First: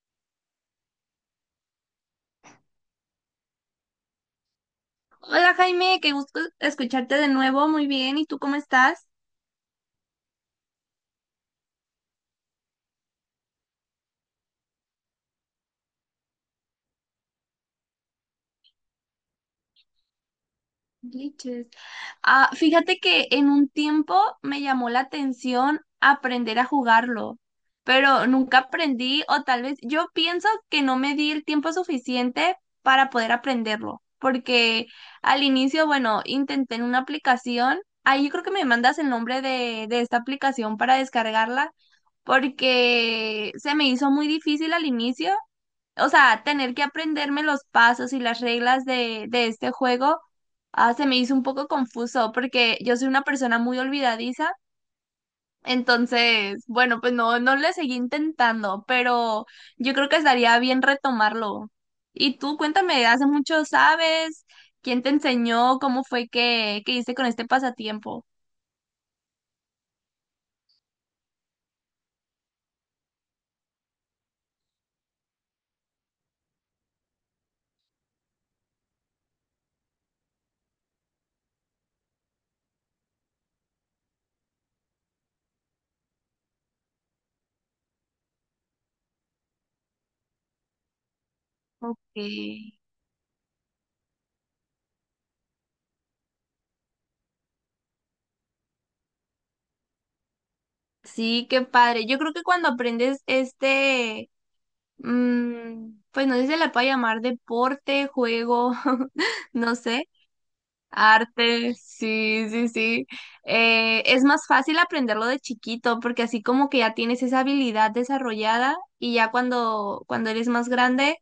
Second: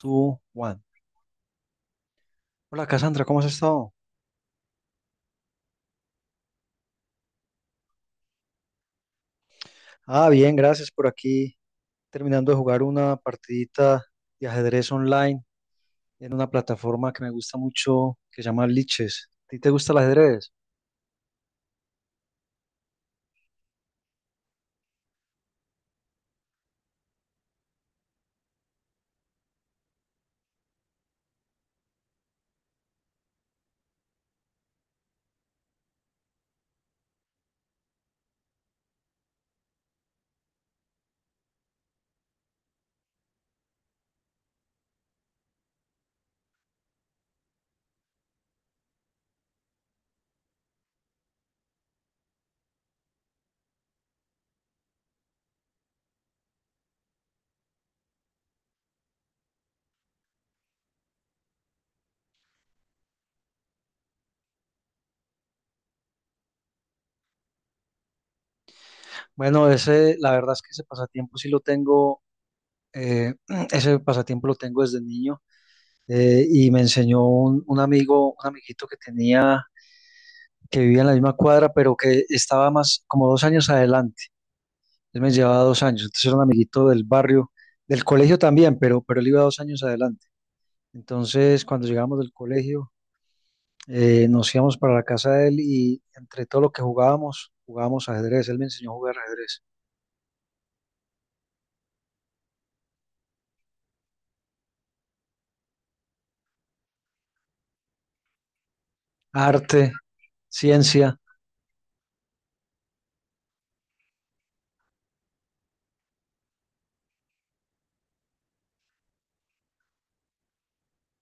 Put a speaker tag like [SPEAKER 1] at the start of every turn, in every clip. [SPEAKER 1] Two, one. Hola Cassandra, ¿cómo has estado?
[SPEAKER 2] Hola Jaime, qué gusto escucharte de nuevo. Muy bien, ¿y tú cómo estás?
[SPEAKER 1] Bien, gracias por aquí. Terminando de jugar una partidita de ajedrez online en una plataforma que me gusta mucho que se llama Liches. ¿A ti te gusta el ajedrez?
[SPEAKER 2] Glitches. Fíjate que en un tiempo me llamó la atención aprender a jugarlo, pero nunca aprendí o tal vez yo pienso que no me di el tiempo suficiente para poder aprenderlo, porque al inicio, bueno, intenté en una aplicación, ahí yo creo que me mandas el nombre de esta aplicación para descargarla, porque se me hizo muy difícil al inicio, o sea, tener que aprenderme los pasos y las reglas de este juego, se me hizo un poco confuso porque yo soy una persona muy olvidadiza. Entonces, bueno, pues no, no le seguí intentando, pero yo creo que estaría bien retomarlo. Y tú, cuéntame, ¿hace mucho sabes? ¿Quién te enseñó? ¿Cómo fue que hiciste con este pasatiempo?
[SPEAKER 1] Bueno, ese, la verdad es que ese pasatiempo sí lo tengo, eh, ese pasatiempo lo tengo desde niño y me enseñó un amigo, un amiguito que tenía, que vivía en la misma cuadra, pero que estaba más como 2 años adelante. Él me llevaba 2 años, entonces era un amiguito del barrio, del colegio también, pero él iba 2 años adelante. Entonces, cuando llegamos del
[SPEAKER 2] Ok.
[SPEAKER 1] colegio, nos íbamos para la casa de él y entre todo lo que jugábamos, jugábamos ajedrez. Él me enseñó a jugar ajedrez,
[SPEAKER 2] Sí, qué padre. Yo creo que cuando aprendes este, mm, pues no sé si se la puede llamar deporte, juego, no
[SPEAKER 1] arte,
[SPEAKER 2] sé.
[SPEAKER 1] ciencia.
[SPEAKER 2] Arte, sí, sí, sí. Es más fácil aprenderlo de chiquito porque así como que ya tienes esa habilidad desarrollada y ya cuando eres más grande,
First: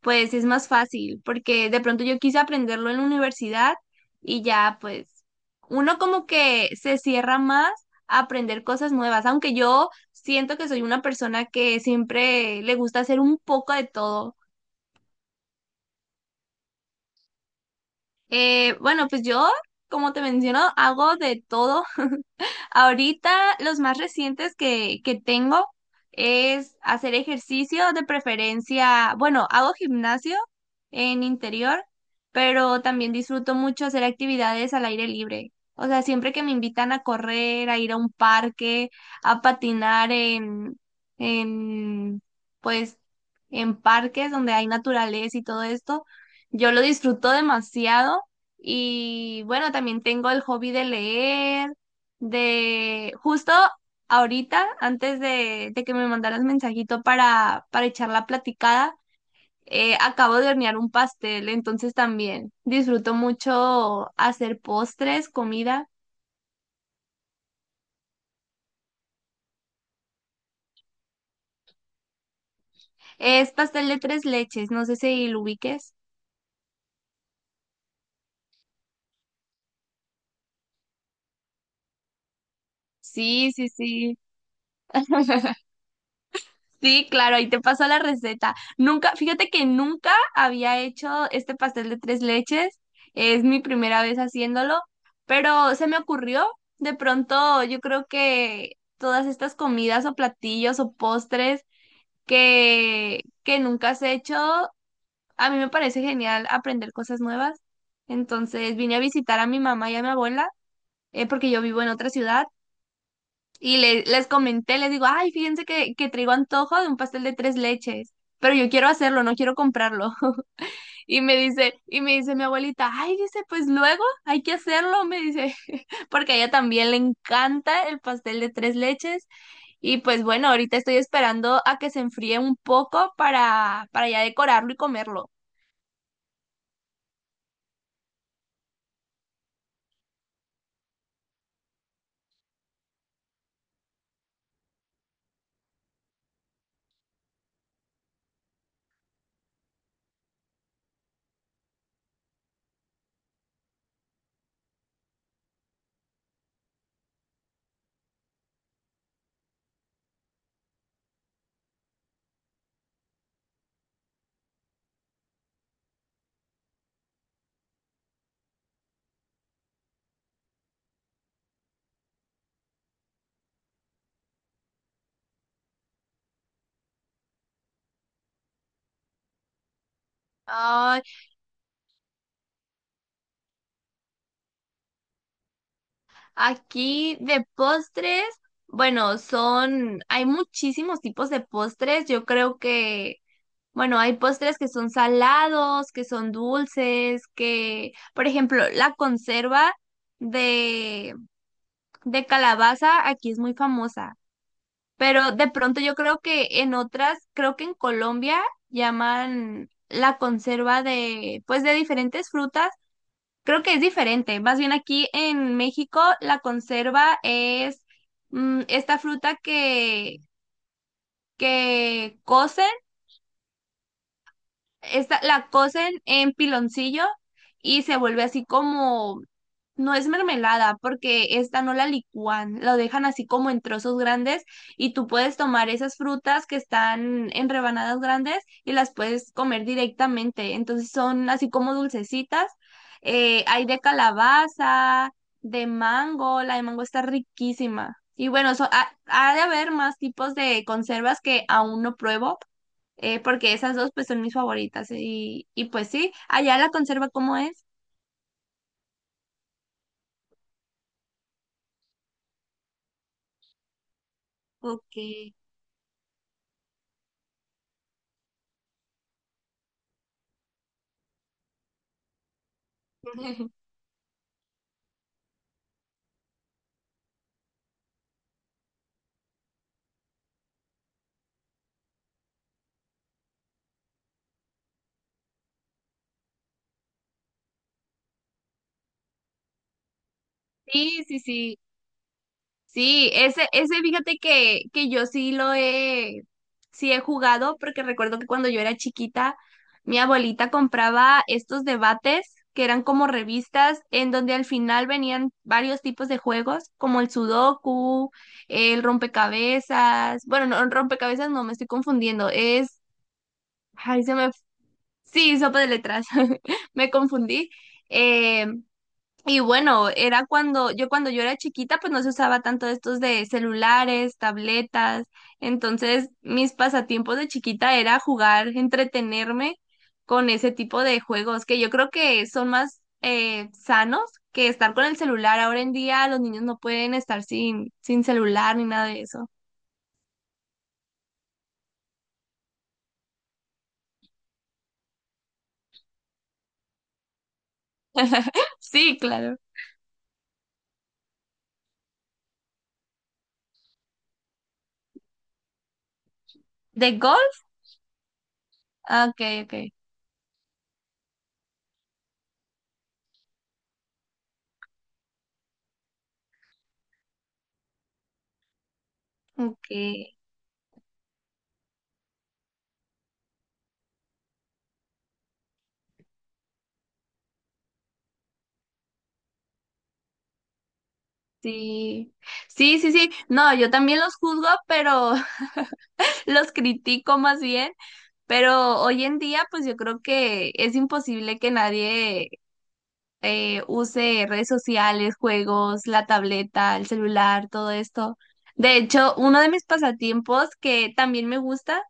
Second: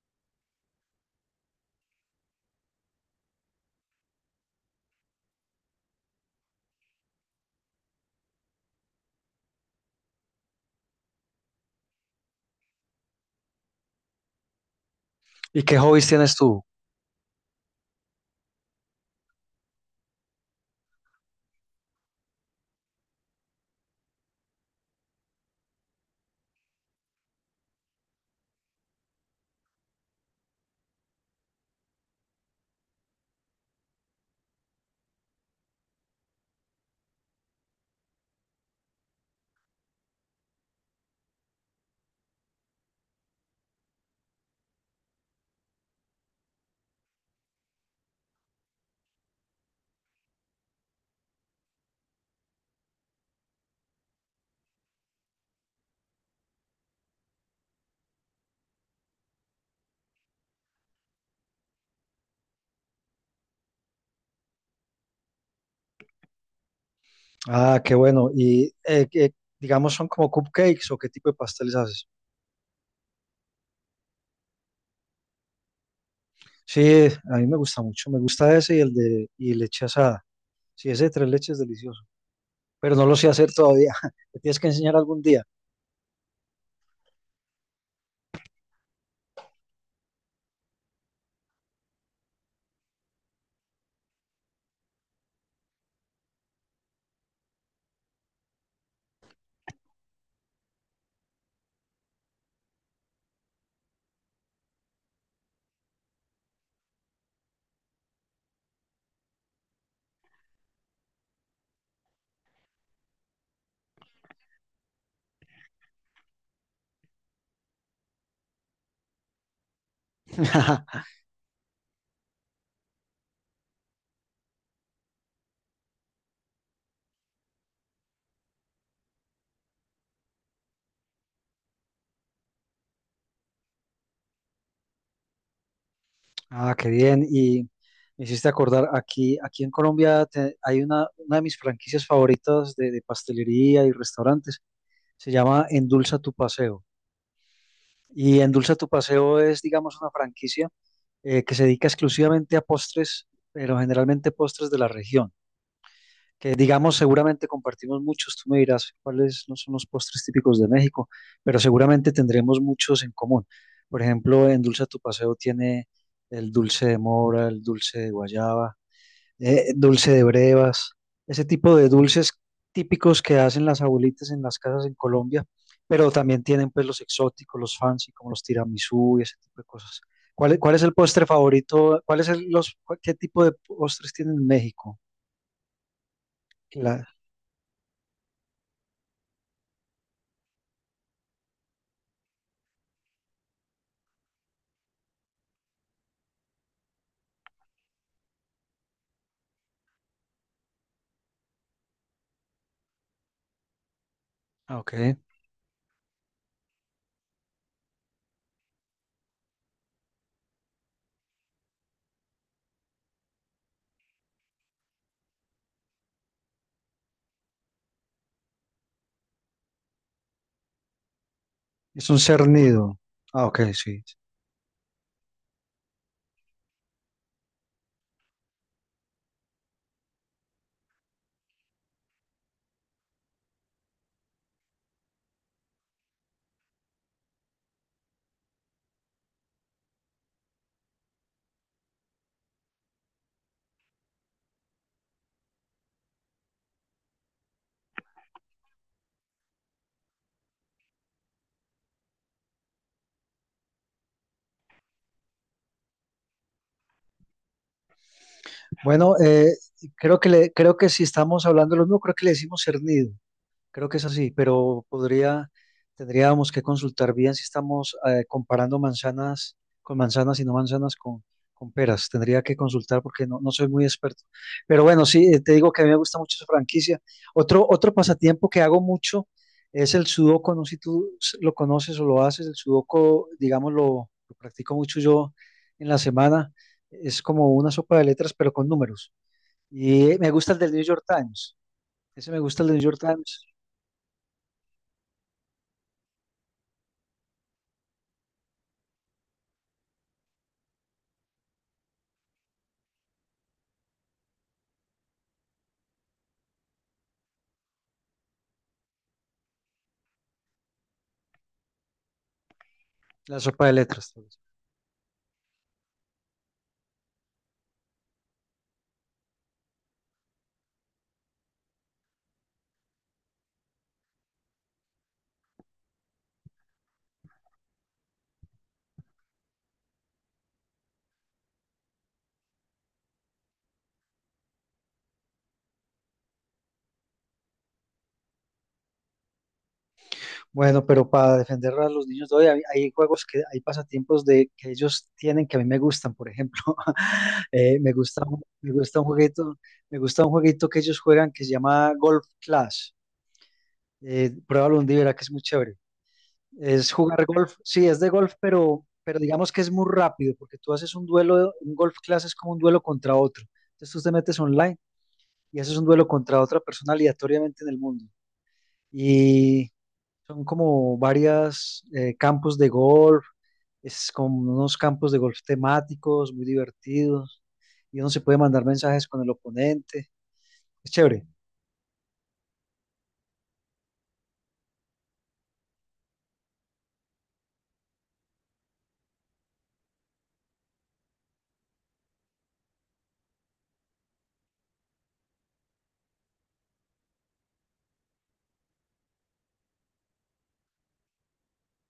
[SPEAKER 2] pues es más fácil porque de pronto yo quise aprenderlo en la universidad y ya, pues uno como que se cierra más a aprender cosas nuevas, aunque yo siento que soy una persona que siempre le gusta hacer un poco de todo.
[SPEAKER 1] ¿Y qué hobbies tienes tú?
[SPEAKER 2] Bueno, pues yo, como te menciono, hago de todo. Ahorita los más recientes que tengo es hacer ejercicio de preferencia, bueno, hago gimnasio en interior, pero también disfruto mucho hacer actividades al aire libre. O sea, siempre que me invitan a correr, a ir a un parque, a patinar en, pues, en parques donde hay naturaleza y todo esto, yo lo disfruto demasiado. Y bueno, también tengo el hobby de leer. De justo ahorita, antes de que me mandaras mensajito para echar la platicada, acabo de hornear un pastel, entonces también disfruto mucho hacer postres, comida.
[SPEAKER 1] Ah, qué bueno. Y digamos, son como cupcakes o qué tipo de pasteles haces.
[SPEAKER 2] Es pastel de tres leches, no sé si lo ubiques.
[SPEAKER 1] Sí, a mí me gusta mucho. Me gusta ese y el de y leche asada. Sí, ese de 3 leches es delicioso, pero no lo sé hacer
[SPEAKER 2] Sí, sí,
[SPEAKER 1] todavía.
[SPEAKER 2] sí.
[SPEAKER 1] Me tienes que enseñar algún día.
[SPEAKER 2] Sí, claro, ahí te paso la receta. Nunca, fíjate que nunca había hecho este pastel de tres leches. Es mi primera vez haciéndolo, pero se me ocurrió. De pronto, yo creo que todas estas comidas o platillos o postres que nunca has hecho, a mí me parece genial aprender cosas nuevas. Entonces vine a visitar a mi mamá y a mi abuela, porque yo vivo en otra ciudad. Y les comenté, les digo, ay, fíjense que traigo antojo de un pastel de tres leches, pero yo quiero hacerlo, no quiero comprarlo. Y me dice mi abuelita, ay, dice, pues luego hay que hacerlo, me dice, porque a ella también le encanta el pastel de tres leches. Y pues bueno, ahorita estoy esperando a que se enfríe un poco para ya decorarlo y comerlo.
[SPEAKER 1] Ah, qué bien. Y me hiciste acordar, aquí en Colombia te- hay una de mis franquicias favoritas de pastelería y restaurantes. Se llama Endulza tu Paseo. Y Endulza tu Paseo es, digamos, una franquicia que se dedica exclusivamente a postres, pero generalmente postres de la región. Que digamos seguramente compartimos muchos, tú me dirás cuáles no son los postres típicos de México, pero seguramente tendremos muchos en común. Por ejemplo, en Dulce a tu Paseo tiene el dulce de mora, el dulce de guayaba, dulce de brevas, ese tipo de dulces típicos que hacen las abuelitas en las casas en Colombia, pero también tienen pues los exóticos, los fancy, como los tiramisú y ese tipo de cosas. ¿Cuál es el
[SPEAKER 2] Ay,
[SPEAKER 1] postre favorito? ¿Cuál es el- los, cuál- ¿Qué tipo de postres tienen en México? La,
[SPEAKER 2] aquí de postres, bueno, son, hay muchísimos tipos de postres. Yo creo que bueno, hay postres que son salados, que son dulces, que, por ejemplo, la conserva de, de calabaza aquí es muy famosa,
[SPEAKER 1] ah, ok.
[SPEAKER 2] pero de pronto yo creo que en otras, creo que en Colombia llaman la conserva de, pues de diferentes frutas, creo que es diferente. Más bien aquí en México la conserva es, mm, esta fruta que,
[SPEAKER 1] Es un
[SPEAKER 2] que cocen
[SPEAKER 1] cernido. Ah, ok, sí.
[SPEAKER 2] esta, la cocen en piloncillo y se vuelve así como, no es mermelada, porque esta no la licúan, lo dejan así como en trozos grandes y tú puedes tomar esas frutas que están en rebanadas grandes y las puedes comer directamente. Entonces son así como dulcecitas. Hay de calabaza, de mango, la de mango está riquísima. Y bueno, so- ha ha de haber más tipos de conservas que aún no pruebo, porque esas dos pues son mis favoritas y pues sí, allá la conserva como es.
[SPEAKER 1] Bueno, creo que si estamos hablando de lo mismo, creo que le decimos cernido. Creo que es así, pero
[SPEAKER 2] Ok.
[SPEAKER 1] podría, tendríamos que consultar bien si estamos comparando manzanas con manzanas y no manzanas con peras. Tendría que consultar porque no, no soy muy experto. Pero bueno, sí, te digo que a mí me gusta mucho esa franquicia. Otro pasatiempo que hago mucho es el sudoku. No sé si tú s- lo conoces o lo haces. El sudoku, digamos, lo practico mucho yo en la semana. Es como una sopa de letras, pero con números. Y me gusta el del New York
[SPEAKER 2] Sí, sí,
[SPEAKER 1] Times.
[SPEAKER 2] sí.
[SPEAKER 1] Ese me gusta el del New York
[SPEAKER 2] Sí,
[SPEAKER 1] Times.
[SPEAKER 2] ese fíjate que yo sí lo he, sí he jugado, porque recuerdo que cuando yo era chiquita, mi abuelita compraba estos debates que eran como revistas en donde al final venían varios tipos de juegos, como el sudoku, el rompecabezas, bueno, no, rompecabezas no, me estoy confundiendo, es,
[SPEAKER 1] La sopa de
[SPEAKER 2] ay,
[SPEAKER 1] letras,
[SPEAKER 2] se
[SPEAKER 1] tal
[SPEAKER 2] me...
[SPEAKER 1] vez.
[SPEAKER 2] Sí, sopa de letras. Me confundí. Eh, y bueno, era cuando yo era chiquita, pues no se usaba tanto estos de celulares, tabletas. Entonces, mis pasatiempos de chiquita era jugar, entretenerme con ese tipo de juegos que yo creo que son más sanos que estar con el celular. Ahora en día los niños no pueden estar sin celular ni nada de eso.
[SPEAKER 1] Bueno, pero para defender a los niños de hoy, hay juegos que, hay pasatiempos de que ellos tienen que a mí me gustan, por ejemplo. Me
[SPEAKER 2] Sí,
[SPEAKER 1] gusta un
[SPEAKER 2] claro.
[SPEAKER 1] jueguito, me gusta un jueguito que ellos juegan que se llama Golf Clash. Pruébalo un día, verá que es muy chévere. Es
[SPEAKER 2] ¿De
[SPEAKER 1] jugar
[SPEAKER 2] golf?
[SPEAKER 1] golf, sí, es de golf,
[SPEAKER 2] Ah,
[SPEAKER 1] pero
[SPEAKER 2] ok,
[SPEAKER 1] digamos que
[SPEAKER 2] ok.
[SPEAKER 1] es muy rápido, porque tú haces un duelo, un golf class es como un duelo contra otro. Entonces tú te metes online y haces un duelo contra otra persona aleatoriamente en el mundo.
[SPEAKER 2] Ok.
[SPEAKER 1] Son como varias campos de golf, es como unos campos de golf temáticos, muy divertidos, y uno se puede mandar mensajes con el oponente. Es chévere,
[SPEAKER 2] Sí, sí, sí, sí. No, yo también los juzgo, pero los critico más bien. Pero hoy en día, pues yo creo que es imposible que nadie use redes sociales, juegos, la tableta, el celular, todo esto. De hecho, uno de mis pasatiempos que también me gusta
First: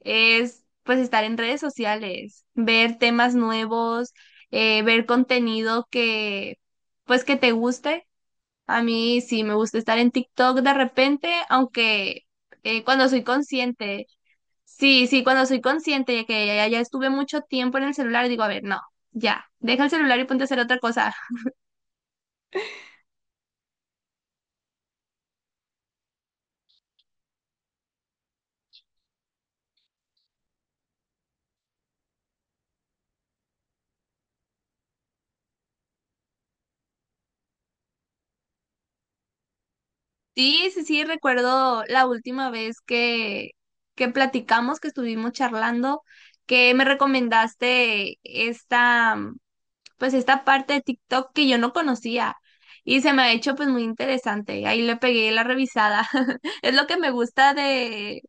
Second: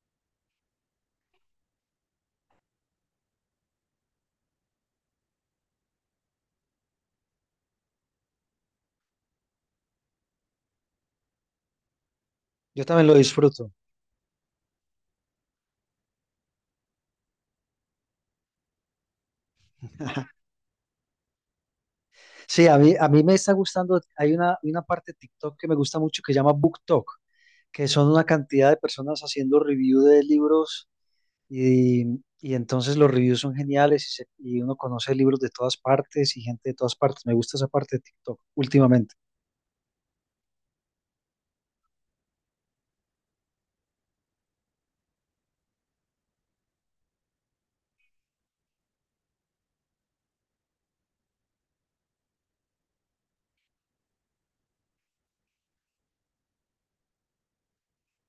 [SPEAKER 2] es pues estar en redes sociales, ver temas nuevos, ver contenido que pues que te guste. A mí sí me gusta estar en TikTok de repente, aunque
[SPEAKER 1] yo también
[SPEAKER 2] cuando
[SPEAKER 1] lo
[SPEAKER 2] soy
[SPEAKER 1] disfruto.
[SPEAKER 2] consciente, sí, sí, cuando soy consciente de que ya, ya estuve mucho tiempo en el celular, digo, a ver, no, ya, deja el celular y ponte a hacer otra cosa.
[SPEAKER 1] Sí, a mí me está gustando, hay una parte de TikTok que me gusta mucho que se llama BookTok, que son una cantidad de personas haciendo review de libros y, y entonces los reviews son geniales y uno conoce libros de todas partes y gente de todas partes. Me gusta esa parte de TikTok últimamente.
[SPEAKER 2] Sí, sí, sí, recuerdo la última vez que platicamos, que estuvimos charlando, que me recomendaste esta, pues esta parte de TikTok que yo no conocía y se me ha hecho pues muy interesante. Ahí le pegué la revisada. Es lo que me gusta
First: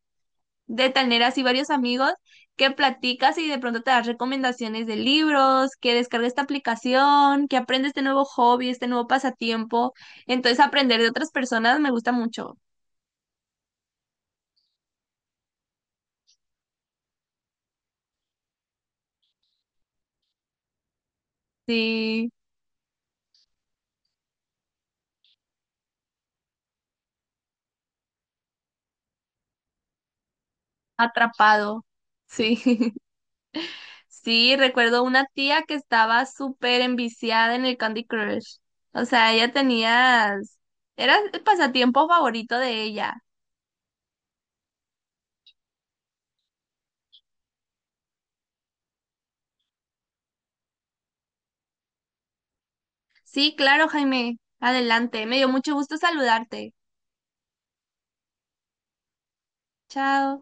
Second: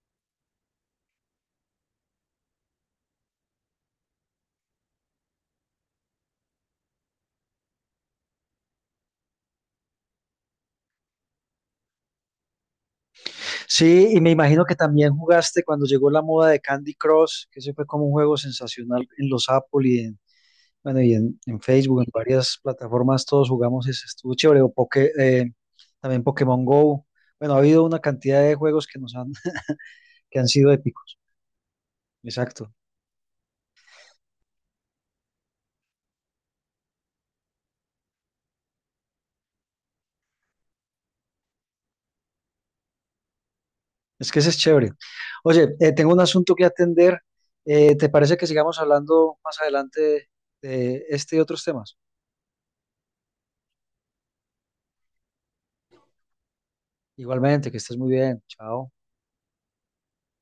[SPEAKER 2] de tener así varios amigos que platicas y de pronto te das recomendaciones de libros, que descargues esta aplicación, que aprendes este nuevo hobby, este nuevo pasatiempo. Entonces aprender de otras personas me gusta mucho.
[SPEAKER 1] Sí, y me imagino que también jugaste cuando llegó la moda de Candy Crush, que ese fue como un juego sensacional en los Apple bueno, y en Facebook, en
[SPEAKER 2] Sí,
[SPEAKER 1] varias plataformas, todos jugamos ese, estuvo chévere, o también Pokémon Go. Bueno, ha habido una cantidad de juegos que nos han, que han sido épicos.
[SPEAKER 2] atrapado. Sí.
[SPEAKER 1] Exacto.
[SPEAKER 2] Sí, recuerdo una tía que estaba súper enviciada en el Candy Crush. O sea, ella tenía... Era el pasatiempo favorito de ella.
[SPEAKER 1] Es que ese es chévere. Oye, tengo un asunto que atender. ¿Te parece que sigamos hablando más adelante de este y otros temas?
[SPEAKER 2] Sí, claro, Jaime. Adelante. Me dio mucho gusto saludarte.
[SPEAKER 1] Igualmente, que estés muy bien. Chao.
[SPEAKER 2] Chao.